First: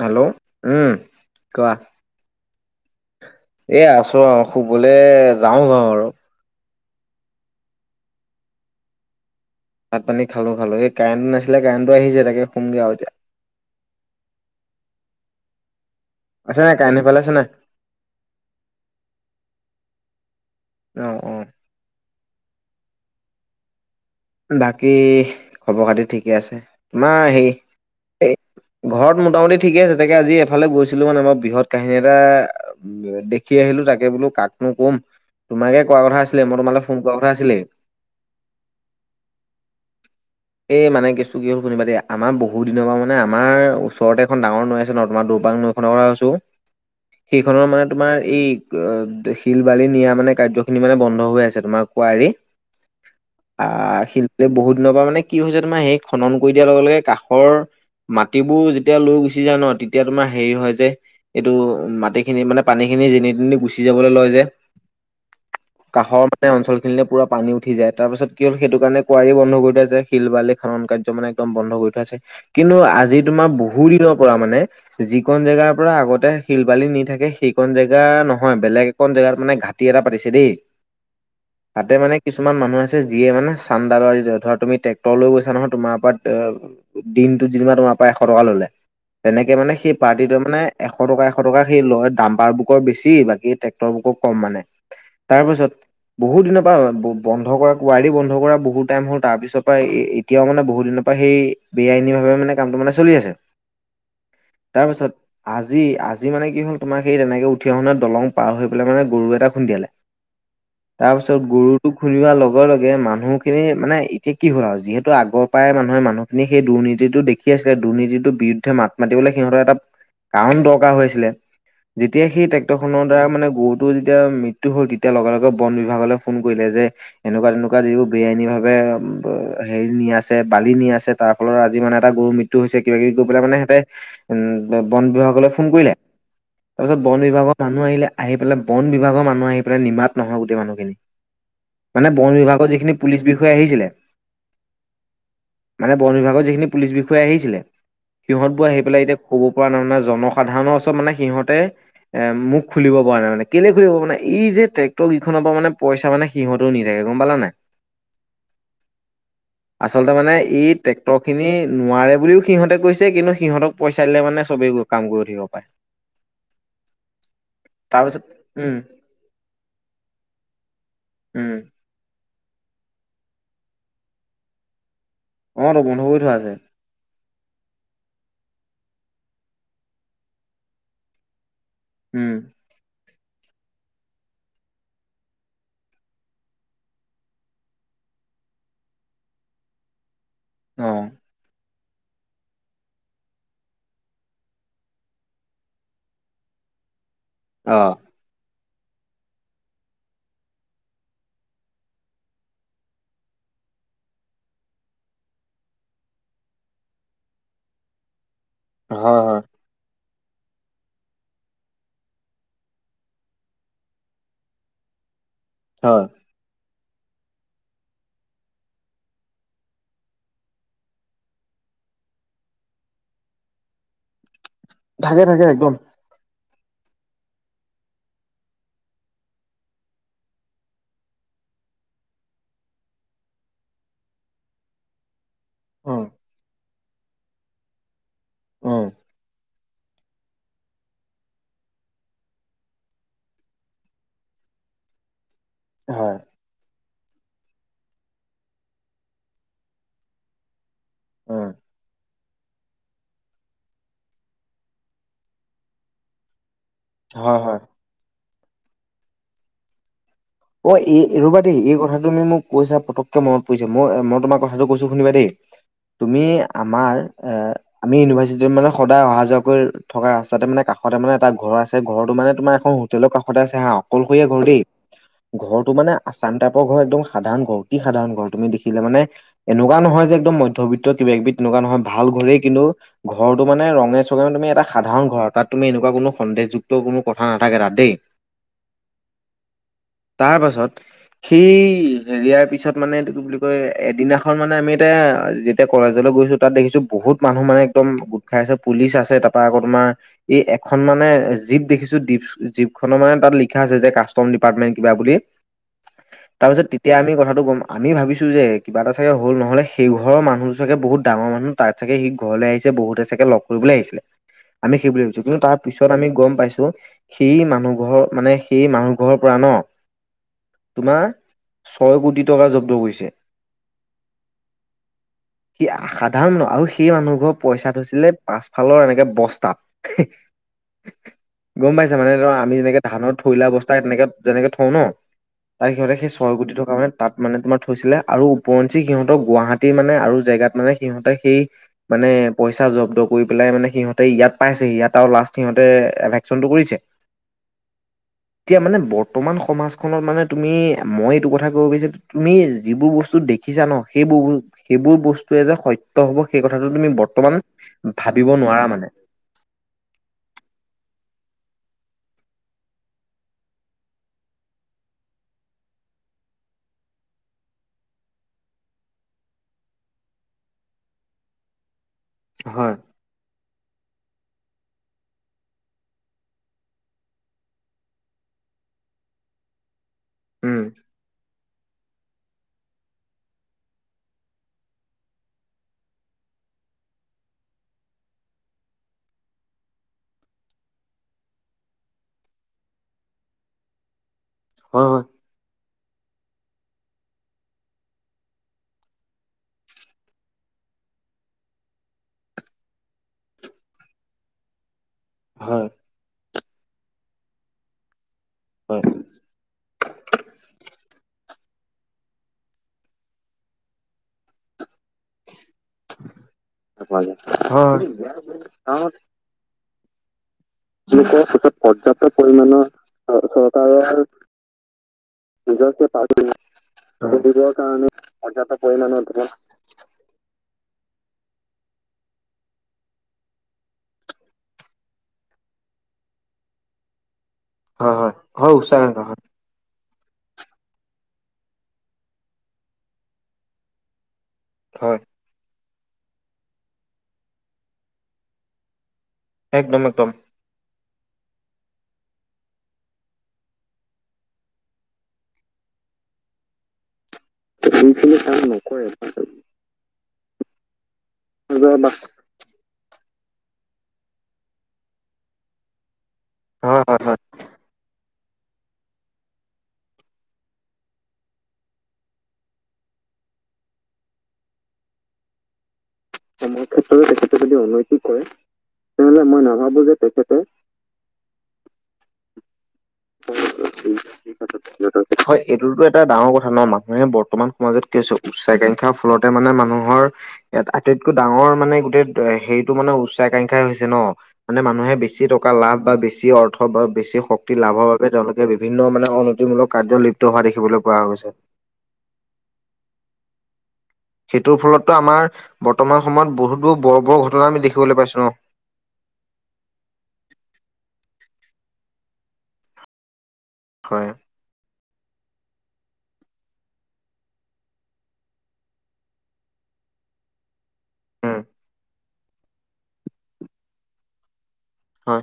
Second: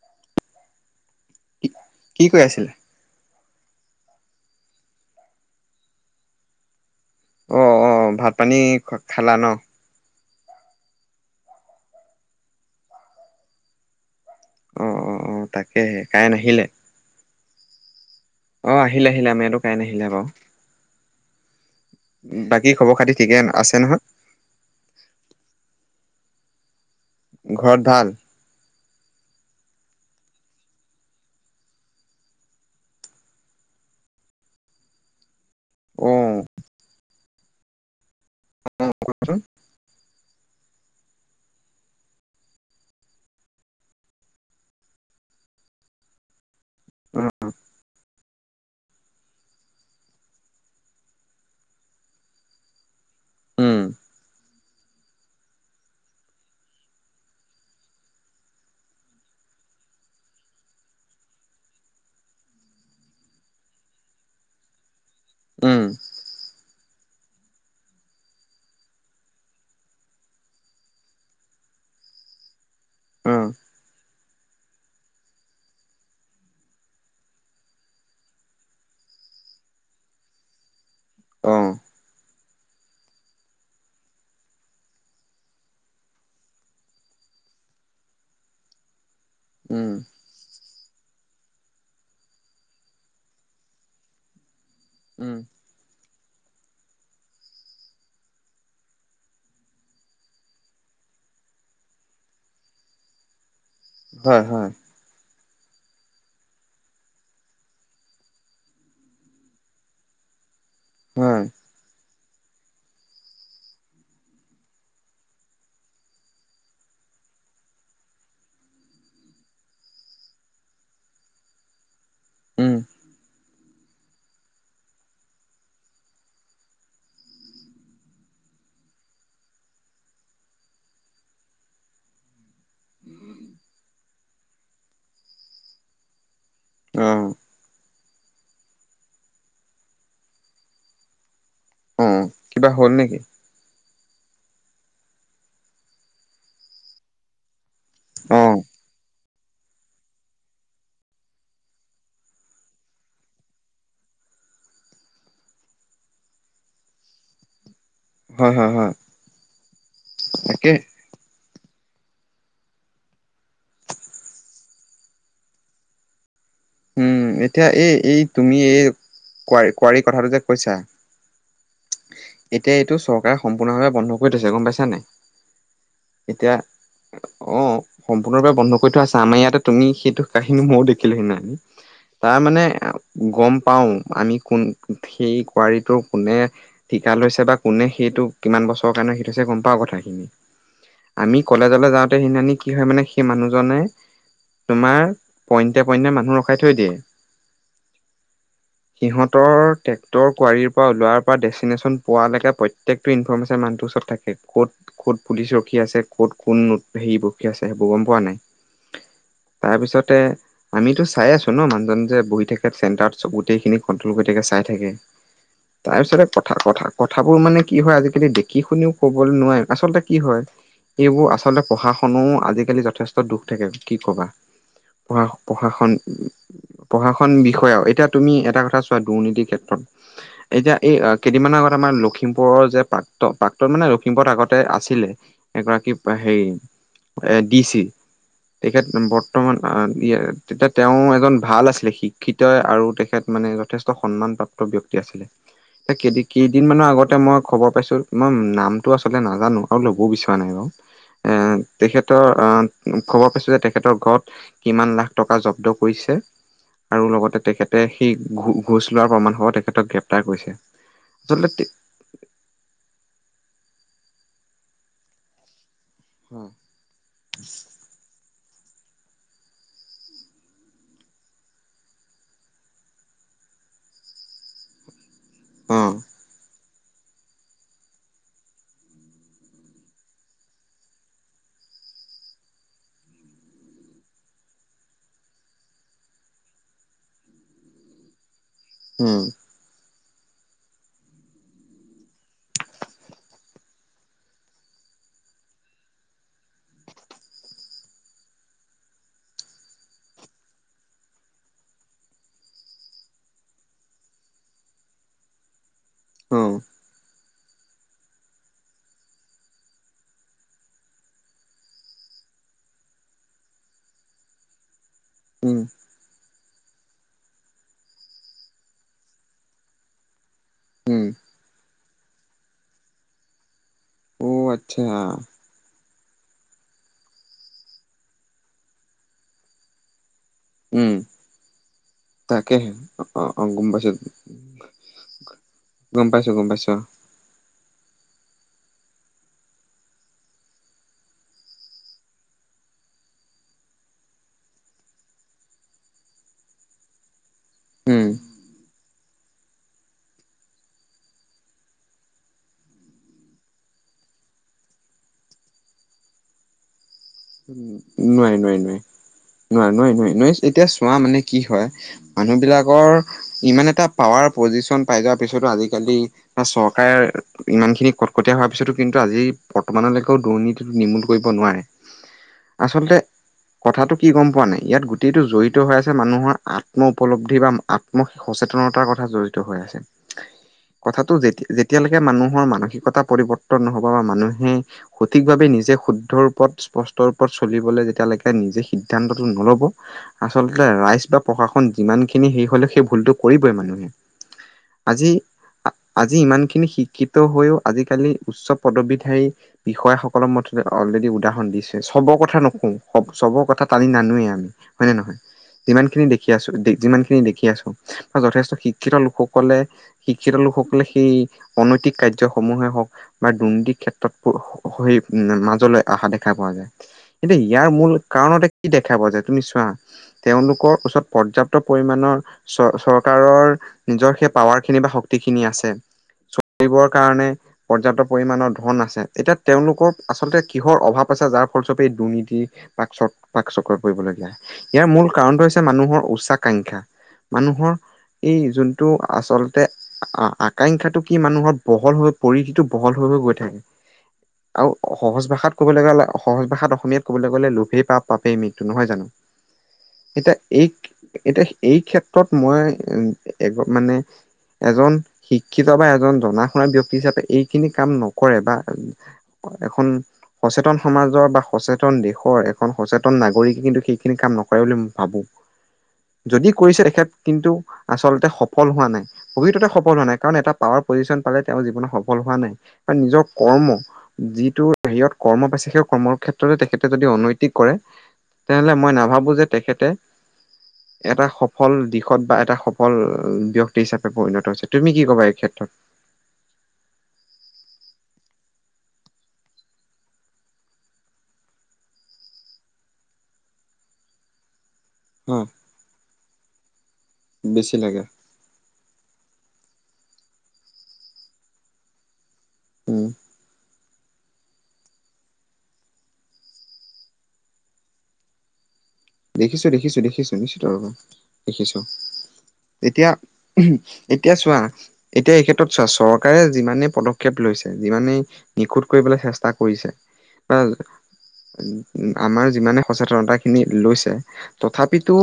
Hello, উম, কি কোৱা। কি কৈ আছিলে এ আছো আৰু শুবলৈ যাওঁ যাওঁ আৰু। অ, অ, ভাত পানী খালা ন। ভাত পানী খালো খালো এই কাৰেণ্টটো নাছিলে কাৰেণ্টটো আহিছে তাকে সোমগে আৰু এতিয়া। অ, অ, অ, তাকে। তাকেহে, কাৰেণ্ট আছে আহিলে? নাই কাৰেণ্ট সেইফালে আছে নাই অ', আহিলে আহিলে আমাৰ ইয়াতো কাৰেণ্ট আহিলে বাৰু। অ', অ'। কি খবৰ খাতি ঠিকে আছে নহয়? বাকী খবৰ খাতি ঠিকে আছে। মা হেই ঘৰত ভাল এই ঘৰত মোটামুটি ঠিকে আছে, তাকে আজি এফালে গৈছিলো মানে মই বৃহৎ কাহিনী এটা উম দেখি আহিলো তাকে বোলো কাক ক'ম। তোমাকে কোৱা অ কথা আছিলে, মই তোমালৈ ফোন কৰা কথা আছিলে। অ', কোৱাচোন। এ মানে কেচটো কি হ'ল শুনিবা দেই। আমাৰ বহুত দিনৰ পৰা মানে আমাৰ ওচৰতে এখন ডাঙৰ নৈ আছে ন। তোমাৰ দূ [unintelligible] নৈখনৰ কথা কৈছো। সেইখনৰ মানে তোমাৰ এই শিল বালি নিয়া মানে কাৰ্যখিনি মানে বন্ধ হৈ আছে তোমাৰ কুৱাৰী। উম আহ শিলটোৱে বহুত দিনৰ পৰা মানে কি হৈছে তোমাৰ সেই খনন কৰি দিয়াৰ লগে লগে কাষৰ মাটিবোৰ যেতিয়া লৈ গুচি যায় ন। তেতিয়া তোমাৰ হেৰি হয় যে এইটো মাটিখিনি মানে পানীখিনি যেনিয়ে তেনিয়ে গুচি যাবলৈ লয় যে। উম কাষৰ মানে অঞ্চল খিনিলে পানী উঠি যায়। তাৰপাছত কি হ'ল সেইটো কাৰণে কুঁৱাৰী বন্ধ কৰি থোৱা আছে। শিল বালি খনন কাৰ্য মানে একদম বন্ধ কৰি থোৱা আছে। কিন্তু আজি অ তোমাৰ বহু দিনৰ পৰা মানে, যি কণ জেগাৰ পৰা আগতে শিল বালি নি থাকে সেইকণ জেগা নহয় বেলেগ একণ জে জেগাত মানে ঘাটি এটা পাতিছে দেই। অ তাতে মানে কিছুমান মানুহ আছে যিয়ে মানে চান্দা [unintelligible] তুমি ত লৈ গৈছা নহয়। তোমাৰ পৰা দিনটোত যেনিবা তোমাৰ পৰা এশ টকা ল'লে। তেনেকে মানে উম সেই পাৰ্টিটোৱে মানে এশ টকা এশ টকা সেই লয়, ডাম্পাৰ বুকৰৰ বেছি বাকী ট্ৰেক্টৰ বুকো কম মানে। উম তাৰ পিছত বহুত দিনৰ পৰা বন্ধ কৰা কুৱাৰি বন্ধ কৰা বহুত টাইম হ'ল তাৰ পিছত এতিয়াও মানে বহু দিনৰ পৰা সেই বে আইনীভাৱে মানে কামটো মানে চলি আছে। হয়, হয়। তাৰপিছত আজি আজি মানে কি হ'ল তোমাৰ সেই তেনেকে উঠি অহোতে দলং পাৰ হৈ পেলাই মানে গৰু এটা খুন্দিয়ালে। [inaudible] তাৰ পিছত হয় গৰুটো খুন্দিওৱা লগে লগে মানুহখিনি মানে সেই কি হ'ল আৰু যিহেতু আগৰ পৰাই মানুহে মানুহখিনি সেই দুৰ্নীতিটো দেখি আছিলে দুৰ্নীতিটোৰ বিৰুদ্ধে মাত মাতিব সিহঁতৰ এটা কাৰণ দৰকাৰ হৈ আছিলে। যেতিয়া সেই উম ট্ৰেক্টৰখনৰ দ্বাৰা মানে গৰুটোৰ যেতিয়া মৃত্যু হ'ল। তেতিয়া লগে লগে বন বিভাগলৈ ফোন কৰিলে। যে এনেকুৱা তেনেকুৱা যিবোৰ বে আইনী ভাৱে হেৰি নি আছে বালি নি আছে। তাৰ ফলত আজি মানে এটা গৰুৰ মৃত্যু হৈছে কিবা কিবি কৈ পেলাই সিঁহতে উম, বন বিভাগলৈ ফোন কৰিলে। তাৰ পিছত অ বন বিভাগৰ মানুহ আহিলে। আহি পেলাই বন বিভাগৰ মানুহ আহি পেলাই নিমাত নহয় গোটেই মানুহখিনি। অ মানে বন কিবা বিভাগৰ হ'ল যিখিনি নেকি পুলিচ বিষয়া আহিছিলে! মানে বন বিভাগৰ যিখিনি পুলিচ বিষয়া আহিছিলে! অ সিহঁতবোৰ আহি পেলাই এতিয়া ক'ব পৰা নাই নহয়, মানে জনসাধাৰণৰ ওচৰত মানে সিহঁতে মুখ খুলিব পৰা নাই মানে। কেলেই খুলিব মানে এই যে ট্ৰেক্টৰ কেইখনৰ পৰা মানে পইচা মানে সিহঁতেও নি থাকে গম পালানে নাই? হয়, হয়, হয়। আচলতে মানে এই তাকে ট্ৰেক্টৰখিনি নোৱাৰে বুলিও সিহঁতে কৈছে। কিন্তু সিহঁতক পইচা দিলে মানে চবেই কাম কৰি উঠিব পাৰে। উম, এতিয়া এই এই তাৰপিছত তুমি উম এই কোৱাৰী কোৱাৰী কথাটো যে কৈছা। উম। এতিয়া এইটো চৰকাৰে সম্পূৰ্ণভাৱে বন্ধ কৰি থৈছে, গম পাইছা নাই। অ তো বন্ধ কৰি থোৱা আছে এতিয়া অ' সম্পূৰ্ণৰূপে বন্ধ কৰি থোৱা আছে। আমাৰ ইয়াতে তুমি সেইটো কাহিনী মইও দেখিলো সেই দিনা। উম তাৰ মানে গ'ম পাওঁ। আমি কোন সেই কুৱৰীটো কোনে ঠিকা লৈছে বা কোনে সেই টো কিমান বছৰৰ কাৰণে ৰাখি থৈছে গ'ম পাওঁ কথাখিনি। অ আমি কলেজ জলৈ যাওঁতে সিদিনাখনি কি হয় মানে সেই মানুহ জনে, তোমাৰ পইণ্টে পইণ্টে মানুহ ৰ খাই থৈ দিয়ে। অ'। সিহঁতৰ টেক্টৰ কুৱাঁৰীৰ পৰা ওলোৱাৰ পৰা ডেষ্টিনেশ্যন পোৱালেকে প্ৰত্যেকটো ইনফৰ্মেচন মানুটো ওচৰ থাকে। ক'ত ক'ত পুলিচ ৰখি আছে, ক'ত কোন নোট হেৰি [unintelligible] আছে সেইবোৰ গম পোৱা নাই। হয় হয়। তে আমিতোঁ চাই আছোঁ ন, মানুহজন যে বহি থাকে, চেণ্টাৰত চ গোটেইখিনি কন্ট্ৰল কৰি থাকে চাই থাকে। হয় তাৰপিছতে কথা কথা কথাবোৰ মানে কি হয় আজিকালি দেখি শুনিওঁ ক'বল নোৱাৰি। আচলতে কি হয় এইবোৰ আচলতে প্ৰশাসনওঁ আজিকালি যথেষ্ট দুখ থাকে। কি ক'বা থাকে পঢ়াস থাকে একদম প্ৰশাসন পশাসন বিষয়া [unintelligible] এতিয়া তুমি এটা কথা চোৱা দুৰ্নীতি ক্ষেত্ৰত এতিয়া এই আ, কেইদিনমানৰ আগত আমাৰ লখিমপুৰৰ যে প্ৰাক্ত প্ৰাক্তন মানে লখিমপুৰত আগতে আছিলে। এগৰাকী অ পা অ হেৰি এ, ডি চি। তেখেত বৰ্তমান আ, দিয়া তেতিয়া তেওঁ এ এজন ভাল আছিলে শিক্ষিত আৰু তেখেত মানে যথেষ্ট সন্মান প্ৰাপ্ত ব্যক্তি আছিলে। এ, হয় কেদি কেইদিন মান আগত তে মই খবৰ পাইছোঁ মই নামটো আচলতে নাজানোঁ আৰু ল'বও বিচৰা নাই বাৰু। এ, হয় তেখেত তৰ অ, খবৰ পাইছোঁ যে তেখেতৰ ঘৰত কিমান লাখ টকা জব্দ কৰিছে। আৰু হয় লগতে হয় তেখেতে সেই ঘো ঘোঁচ লোৱাৰ প্ৰমাণ সহ তেখেতক গেপ অ', এই এ, ৰ'বা দেই। এই কথা তুমি মোক কৈছাঁ পতককে মনত পৰিছে। মই মই তোমাৰ কথাটো কৈছোঁ শুনিবা দেই। তুমি অ' আমাৰ আ, আমি ইউনিভাৰ্চিটি [unintelligible] মানে সদায় অহা যোৱা কৰি থকা ৰাস্তাঁতে মানে কাষতে মানে এটা ঘৰ আছে। ঘৰটো মানে তোমাৰ এখন হোটেল কাষতে আছে হা অকলশৰীয়া ঘৰ দেই। [inaudible] ঘৰটো মানে উম আছাম টাইপ প ঘৰ। একদম সাধাৰণ ঘৰ অতি সাধাৰণ ঘৰ তুমি দেখিলে মানে, এনেকুৱা নহয় যে একদম মধ্যবিত্ত কিবাকিবি তেনে [unintelligible] নহয় ভাল ঘৰেই কিন্তু ঘৰটো মানে ৰঙে চঙে তুমি এটা সাধাৰণ ঘৰ। তাত তুমি এনেকুৱা কোনো সন্দেহযু যুক্ত কোনো কথা নাথাকে তাত দেই। উম। তাৰ পাছত সেই হেৰিয়াৰ পিছত মানে এইটোঁ কি বুলি কয়, এদিনাখন মানে আমি এটা [unintelligible] যেতিয়া কলেজলৈ গৈছোঁ তাত দেখিছোঁ বহুত মানুহ মানে একদম গোঁট খাই আছে, পুলিচ আছে তাৰ পা আকৌ তোমাৰ অ, এই এখন মানে জীপ দেখিছোঁ দীপ জীপখনৰ মানে তাত লিখা আছে যে কাষ্টম ডিপাৰ্টমেন্ট কিবা বুলি। অ' তাৰপিছত তেতিয়া আমি কথাঁত টো গম আমি ভাবিছোঁ যে কিবা এটা চাগে হ'ল নহ'লে সেই ঘৰ মানুহোঁ চাগে বহুত ডাঙৰ মানুহ, তাত চাগে সি ঘ লে আহিছে বহুতে চাগে লগ কৰিবলৈ আহিছিলে আমি সেই বুলি যদিওঁ তাৰ উম পিছত আমি গম পাইছোঁ, সেই মানুহ ঘৰ মানে সেই মানুহ ঘৰৰ পৰা ন। তোমাৰ উম ছয় কোটি টকা জব্দ কৰিছে। অ', আচ্ছা। সি সাধাৰণ ন আৰু সেই মানুহ ঘৰ পইচা থৈছিলে পাছফালৰ এনেকে বস্তাঁত। উম [unintelligible] গম পাইছাঁ মানে [unintelligible] আমি তাকেহে যেনেকে ধানৰ অ' থৈলা অ' গম বস্তাঁ পাইছো তেনেকে যেনেকে হ, তাৰ সিহঁতে গম সেই পাইছো ছয় গম গুটি পাইছো। থকা মানে তাত মানে তোমাৰ থৈছিলে আৰু ওপৰঞ্চি সিহঁতক গুৱাহাটীৰ মানে আৰু জেগাঁত মানে সিহঁতে সেই মানে পইচা জব্দ কৰি পেলাই মানে সিহঁতে ইয়াত পাইছেহি। ইয়াত আৰু লাষ্ট সিহঁতে ভেকচনটো কৰিছে। উম এতিয়া মানে বৰ্ত বৰ্তমান সমাজখনত মানে তুমি মই এইটো কথা ক'ব বিচা [unintelligible] তুমি যিবোৰ বস্তু দেখিছা ন সেইবো [unintelligible] সেইবোৰ বস্তুৱে যে সত্য হ'ব সেই কথাটো তুমি বৰ্তমান ভাবিব নোৱাৰি, নোৱাৰি, নোৱাৰা মানে। নোৱাৰি, নোৱাৰি, এতিয়া চোৱা মানে কি হয় মানুহবিলাকৰ ইমান এটা পাৱাৰ পজিশন পাই যোৱাৰ পিছতো আজিকালি বা চৰকাৰে ইমান খিনি কটকটীয়া হোৱাৰ পিছতো কিন্তু আজি বৰ্তমানলৈকেও দুৰ্নীতিটো নিৰ্মূল কৰিব। নোৱাৰে, হয় আচলতে। কথাটো কি গম পোৱা নাই ইয়াত গোটেইটো জড়িত হৈ আছে মানুহৰ আত্ম উপলব্ধি বা আত্ম সচেতন উপলব্ধি কথা জড়িত হৈ আছে উম কথাটো যেতিয়া যেতিয়ালৈকে মানুহৰ মানসিকতা পৰিৱৰ্তন নহব বা মানুহে সঠিকভাৱে নিজে শুদ্ধৰ ওপৰত স্পষ্টৰূ পথ ছোলিবলৈ নিজে সিদ্ধ্তটো নোলব আচলতে ৰাইজ বা পক্ষাষণ যি সেই হলে সেই ভুলতটো কৰিবই মানুহে হয় হয় আজি আজি ইমান খিনি শিক্ষিত হৈও আজিকালি উচ্চ পদবীধাৰী বিষয়াসকলৰ মতেতে অলৰেডি উদাহৰণ দিছোয়ে। সবৰ কথা নখো চবৰ কথা টানি নানোৱে আমি হয় নে নহয় হয় যিমান খিনি দে খি আছো যিমান খিনি দেখি আছো বা যথেষ্ট হয় শিক্ষিত লোকক সকলে শিক্ষিত লোকসকলে সেই অনৈতিক কাৰ্যয়সমূহে হওক বা দুৰ্নীতিক ক্ষেত্ৰত মাজলৈ আহা দেখা পোৱা যায়। হয়। এতিয়া ইয়াৰ মূল কাৰণতে কি গাঁৱত দেখা পোৱা যোয় তুমি চোৱা? তেওঁলোকৰ ওচৰত পৰ্যাপ্ত পৰিমাণৰ চ, চৰকাৰৰ নিজৰ সেই পাৱাৰ খিনি বা শক্তি নিজৰ সেই পাৰ্ট ছোলিবোৰ কাৰণে দিবৰ কাৰণে পৰাপ্ত পৰ্যাপ্ত পৰিমণৰ ধন আছে পৰিমাণৰ এতিয়া তেওঁলোকৰ আচলতে কিহৰ অভাৱ আছে যাৰ এই দুৰ্নীতিৰাকাক চক বা চক কৰিবলগীয়া ইয়াৰ মূল কাৰণটো হৈছে মানুহৰ উচাহ কাহ মানুহৰ হয় হয় এই হয় উচ্চাৰণ যোনটো হয়। আচলতে অ, আকাংক্ষাটো কি মানুহৰ বহল হৈ পৰিধিটো বহল হৈ, হৈ, গৈ থাকে। আৰু হয় সহজ ভাষাত ক'বলৈ গ'লে সহজ ভাষাত অসমীয়াত ক'বলৈ গ'লে লোভেই পাপ, পাপেই মৃত্যু নহয় জানো। একদম, একদম। এতিয়া এই এতিয়া এই ক্ষেত্ৰত মই মানে এজন শিক্ষিত বা এজন জনা শুনা ব্যাক্তি হিচাপে এইখিনি কাম নকৰে বা এখন সচেতন সমাজৰ বা বা সচেতন দেশৰ এখন সচেতন নতুন নাগৰিকে কিন্তু সেইখিনি কাম নকৰে বুলি মই ভাবো। যদি কৰিছে হয় হয় তেখেত হয়। কিন্তু আচলতে সফল হোৱা নাই ভ্ৰতে সফল হোৱা নাই কাৰণ এটা পাৱাৰ পজিশন পালে তেওঁৰ জীৱনত সফল হোৱা নাই কাৰণ নিজৰ কৰ্ম যিটো, হেয়ত কৰ্ম পাইছে। সেই কৰ্মৰ ক্ষেত্ৰতে তেখেতে যদি অনৈতিক কৰে তেনেহলে মই নাভাবোঁ যে তেখেতে এটা সফল দিশত বা এটা সফ তুমি কি ক'বা এই হয়, ক্ষেত্ৰত এইটোতো এটা ডাঙৰ কথা ন মানুহে বৰ্তমান মাজত কি উচ্চাকাংক্ষা ফলতে মানে মানুহৰ এ, আটাইতকৈ ডাঙৰ মানে গোটেই হেৰি এইটো মানে উচ্চ আকাংক্ষাই হৈছে ন মানে মানুহে বেছি হা টকা লাভ বা বেছি অৰ্থ বা বেছি শক্তি বেছি লাভৰ লাগে বাবে তেওঁলোকে বিভিন্ন মানে মূলক কাৰ্য লিপ্ত হোৱা দেখিবলৈ পোৱা গৈছে [inaudible] অ'। সেইটোৰ ফলতো আমাৰ বৰ্তমান সময়ত বহুতোৰ বৰ, বৰ ঘটনা আমি দেখিবলৈ পাইছো ন। [unintelligible] দেখিছো, দেখিছো, দেখিছো নিশ্চ ৰব দেখিছো এতিয়া হয় এতিয়া চোৱা? এতিয়া এই ক্ষেত্ৰত চোৱা চৰকাৰে যিমানেই পদক্ষেপ লৈছে যিমানেই নিখুধ কৰিবলৈ চেষ্টা কৰিছে। বা উম আমাৰ যিমানে সচেতনতা খিনি লৈছে। তথাপিতো হয়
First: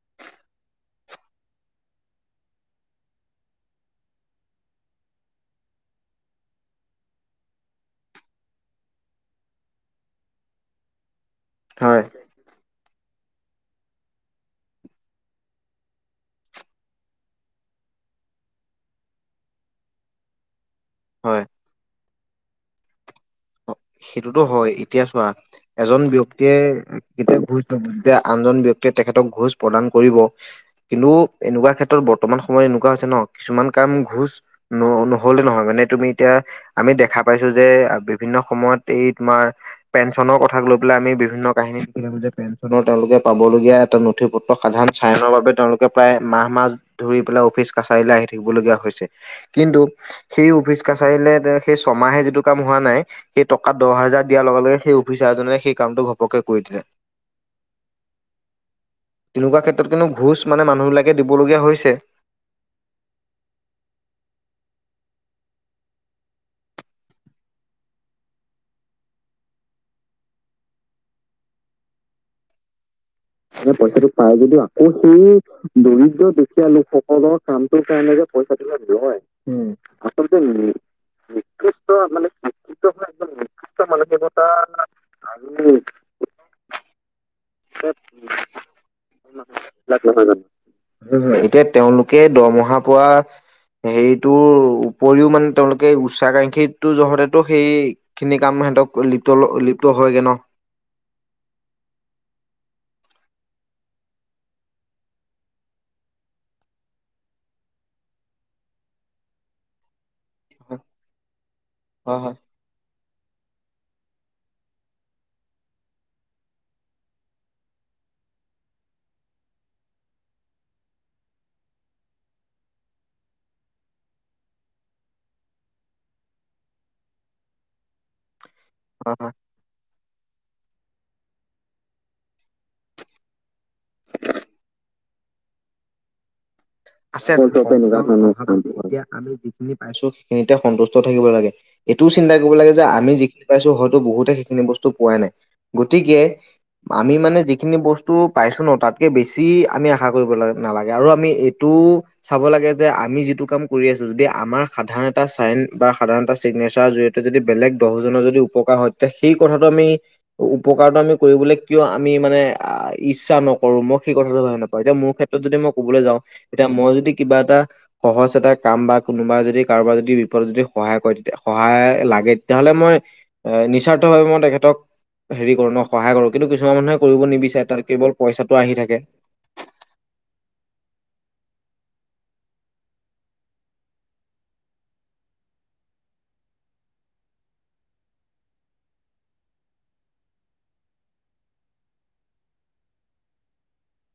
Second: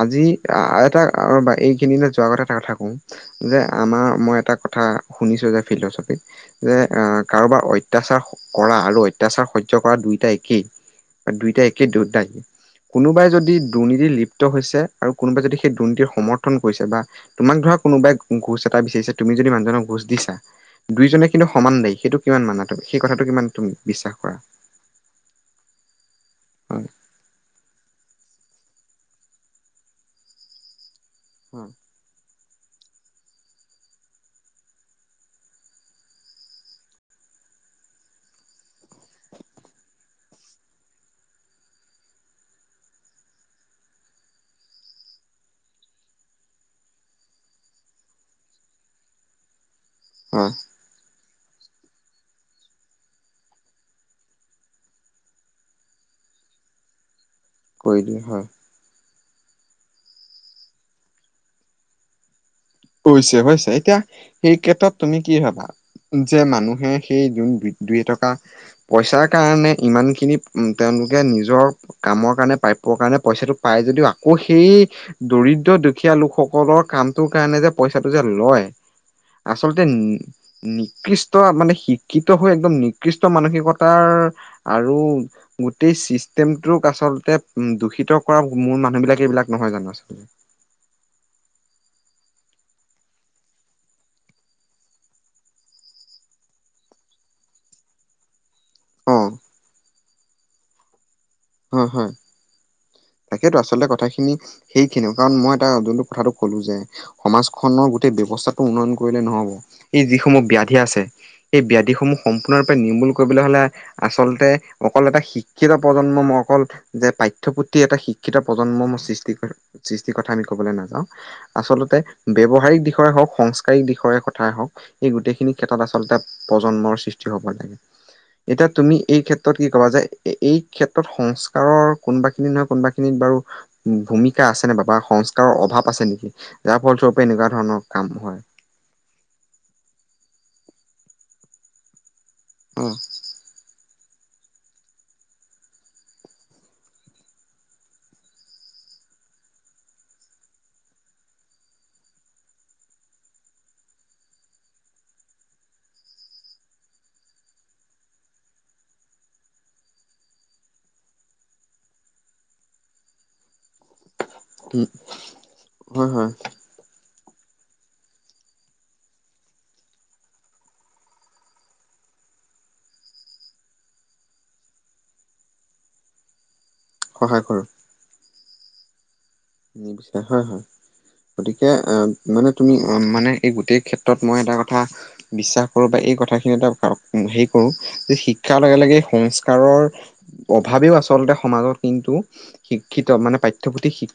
আজি এটা এইখিনি না যোৱাৰ আগতে এটা কথা কওঁ যে আমাৰ মই এটা কথা কাৰোবাৰ অতচাৰ কৰা আৰু অতাচাৰ বা দুইটা একেই বা দুইটা একেই হয় দুইটা কোনোবাই যদি দুৰ্নীতিত লিপ্ত হৈছে আৰু কোনোবাই যদি সেই দুৰ্নীতিৰ সমৰ্থন কৰিছে বা তোমাক ধৰক কোনোবাই ঘোছ এটা বিচাৰিছে তুমি যদি মানুহজনক ঘোচ দিছা দুইজনে হয় কিন্তু সমান দায়ী, সেইটো কিমান মানা তুমি? কথাটো কিমান তুমি বিশ্বাস কৰা সেইটোতো হয় এতিয়া চোৱা এজন ব্যক্তি হয় তীকে ঘোজ দে যেতিয়া আনজন ব্যক্তিয়ে তেখেতক ঘোজ প্ৰদান কৰিব কিন্তু এনেকুৱা ক্ষেত্ৰত বৰ্তমান সময় এনেকুৱা আ, হৈছে ন' কিছুমান কাম ঘোচ ন-নহ'লে নহয় মানে তুমি এতিয়া আমি দেখা পাইছোঁ যে আ বিভিন্ন সময়ত এই তোমাৰ পেঞ্চনৰ কথাক লৈ পেলাই আমি বিভিন্ন কাহিনী শুনি থাকো যে, পেঞ্চনৰ তেওঁলোকে পাবলগীয়া এটা নথি পত্ৰ সাধাৰন চাইনৰ বাবে তেওঁলোকে প্ৰায় মাহ মাহ ধৰি পেলাই অফিচ কাছাৰী লৈ আহি থাকিবলগীয়া হৈছে, কিন্তু হয় সেই অফিচ কাছাৰীলে সেই ছমাহে যিটো কাম হোৱা নাই সেই টকা দহ হাজাৰ দিয়াৰ লগে লগে সেই অফিচাৰজনে সেই কামটো ঘপকে কৰি দিলে। কৰি দিয়ে হয়। তেনেকুৱা ক্ষেত্ৰত কিন্তু ঘোঁচ মানে মানুহবিলাকে দিবলগীয়া হৈছে। হৈছে হৈছে। এতিয়া সেই ক্ষেত্ৰত তুমি কি ভাবা? যে মানুহে সেই যোন দুই এটকা পইচাৰ কাৰণে ইমানখিনি তেওঁ লোকে নিজৰ কামৰ কাৰণে প্ৰাপ্যৰ কাৰণে পইচাটো যে পাই যদিও পইচাটো আকৌ পাই যদিও সেই আকৌ সেই দৰিদ্ৰ দুখীয়া লোকসকলৰ কামটোৰ কাৰণে যে পইচাটো যে এনেকে পইচাটো লয় লাগিব হয়। আচলতে নি-নিকৃষ্ট মানে নিকৃষ্ট মানে শিক্ষিত হৈ একদম শিক্ষিত হোৱা নিকৃষ্ট একদম নিকৃষ্ট মানসিকতাৰ ধৰ মানসিকতা আৰু আৰু গোটেই চিষ্টেমটোক আচলতে দূষিত কৰা মূল মানুহ বিলাক এইবিলাক নহয় জানো আচলতে নহয় জানো, এতিয়া তেওঁলোক কে দৰমহা পোৱা হেৰিটোৰ উপৰিও মানে তেওঁলোকে উষা কাংখীটো জহতেতো সেইখিনিক কাম সিহঁতক অ লিপ্ত-লিপ্ত হয়গে ন'। হু, হু। [inaudible] তাকেইেতো, আচলতে কথাখিনি সেইখিনিও কাৰণ মই এটা যোনটো কথাটো কলো যে সমাজখনৰ গোটেই অৱস্থাটো উন্নয়ন কৰিলে নহ'ব, এই যিসমূহ ব্যাধি হয় আছে এই ব্যাধিসমূহ হয় হয় সম্পূৰ্ণৰূপে নিৰ্মূল কৰিব হ'লে আচলতে অকল এটা শিক্ষিত প্ৰজন্ম অকল যে পাঠ্যপুথি এটা শিক্ষিত প্ৰজন্মৰ সৃষ্টি-সৃষ্টিৰ কথা আমি কবলৈ নাযাওঁ আচলতে ব্যৱহাৰিক দিশৰে হওক, সংস্কাৰিক দিশৰে কথাই হওক এই গোটেইখিনি ক্ষেত্ৰত আচলতে প্ৰজন্মৰ সৃষ্টি হ'ব লাগে। এতিয়া তুমি এই হয়। ক্ষেত্ৰত কি ক'বা যে এই ক্ষেত্ৰত সংস্কাৰৰ কোনোবাখিনি নহয় কোনোবাখিনিত বাৰু ভূমিকা আছে নে বা বা সংস্কাৰৰ অভাৱ আছে নেকি? যাৰ ফলস্বৰূপে আছে এনেকুৱা ধৰণৰ [unintelligible] কাম হয়। এতিয়া আমি যিখিনি পাইছোঁ সিঁহতে সন্তুষ্ট থাকিব লাগে। এইটোও চিন্তা কৰিব লাগে যে উম, আমি যিখিনি পাইছোঁ বহুতে সেইখিনি বস্তু পোৱাই নাই। গতিকে আমি মানে যিখিনি বস্তু পাইছোঁ ন' তাতকে বেছি আমি আশা কৰিব নালাগে আৰু আমি এই টোও চাব লাগে যে আমি যিটো কাম কৰি আছোঁ যদি আমাৰ সাধাৰণ এটা চাইন বা সাধাৰণ এটা চিগনে নেচাৰ জৰিয়তে যদি বেলেগ দহজনৰ যদি উপকাৰ হয় তেতিয়া সেই কথাটো আমি উপকাৰটো আমি কৰিবলৈ কিয় আমি মানে ইচ্ছা নকৰোঁ। মই সেই কথাটো ভাবি নাপাওঁ, এতিয়া মোৰ ক্ষেত্ৰত যদি মই কবলৈ হয় যাওঁ হয় এতিয়া মই যদি কিবা এটা সহজ এটা কাম বা কোনোবা যদি কাৰোবাৰ যদি বিপদত যদি সহায় কৰে তে সহায় লাগে তেতিয়াহ'লে মই আ, নিৰস্বাৰ্ত ভাবে মই তেখেতক হেৰি কৰিম মই সহায় কৰোঁ কিন্তু কিছু কিছুমান মানুহে কৰিব সহায় নিবিচাৰে কৰোঁ। তাৰ কেৱল পইচাটো আহি থাকে। নিবিচাৰে, হয় হয়। গতিকে আ, মানে তুমি মানে এই গোটেই ক্ষেত্ৰত মই এটা কথা বিশ্বাস কৰোঁ বা এ এই কথাখিনি এটা হেৰি কৰো যে শিক্ষাৰ লগে লগে সংস্কাৰৰ অভাৱেও আচলে আচলতে সমাজত কিন্তু শিক্ষিত মানে পাঠ্যপুথি শি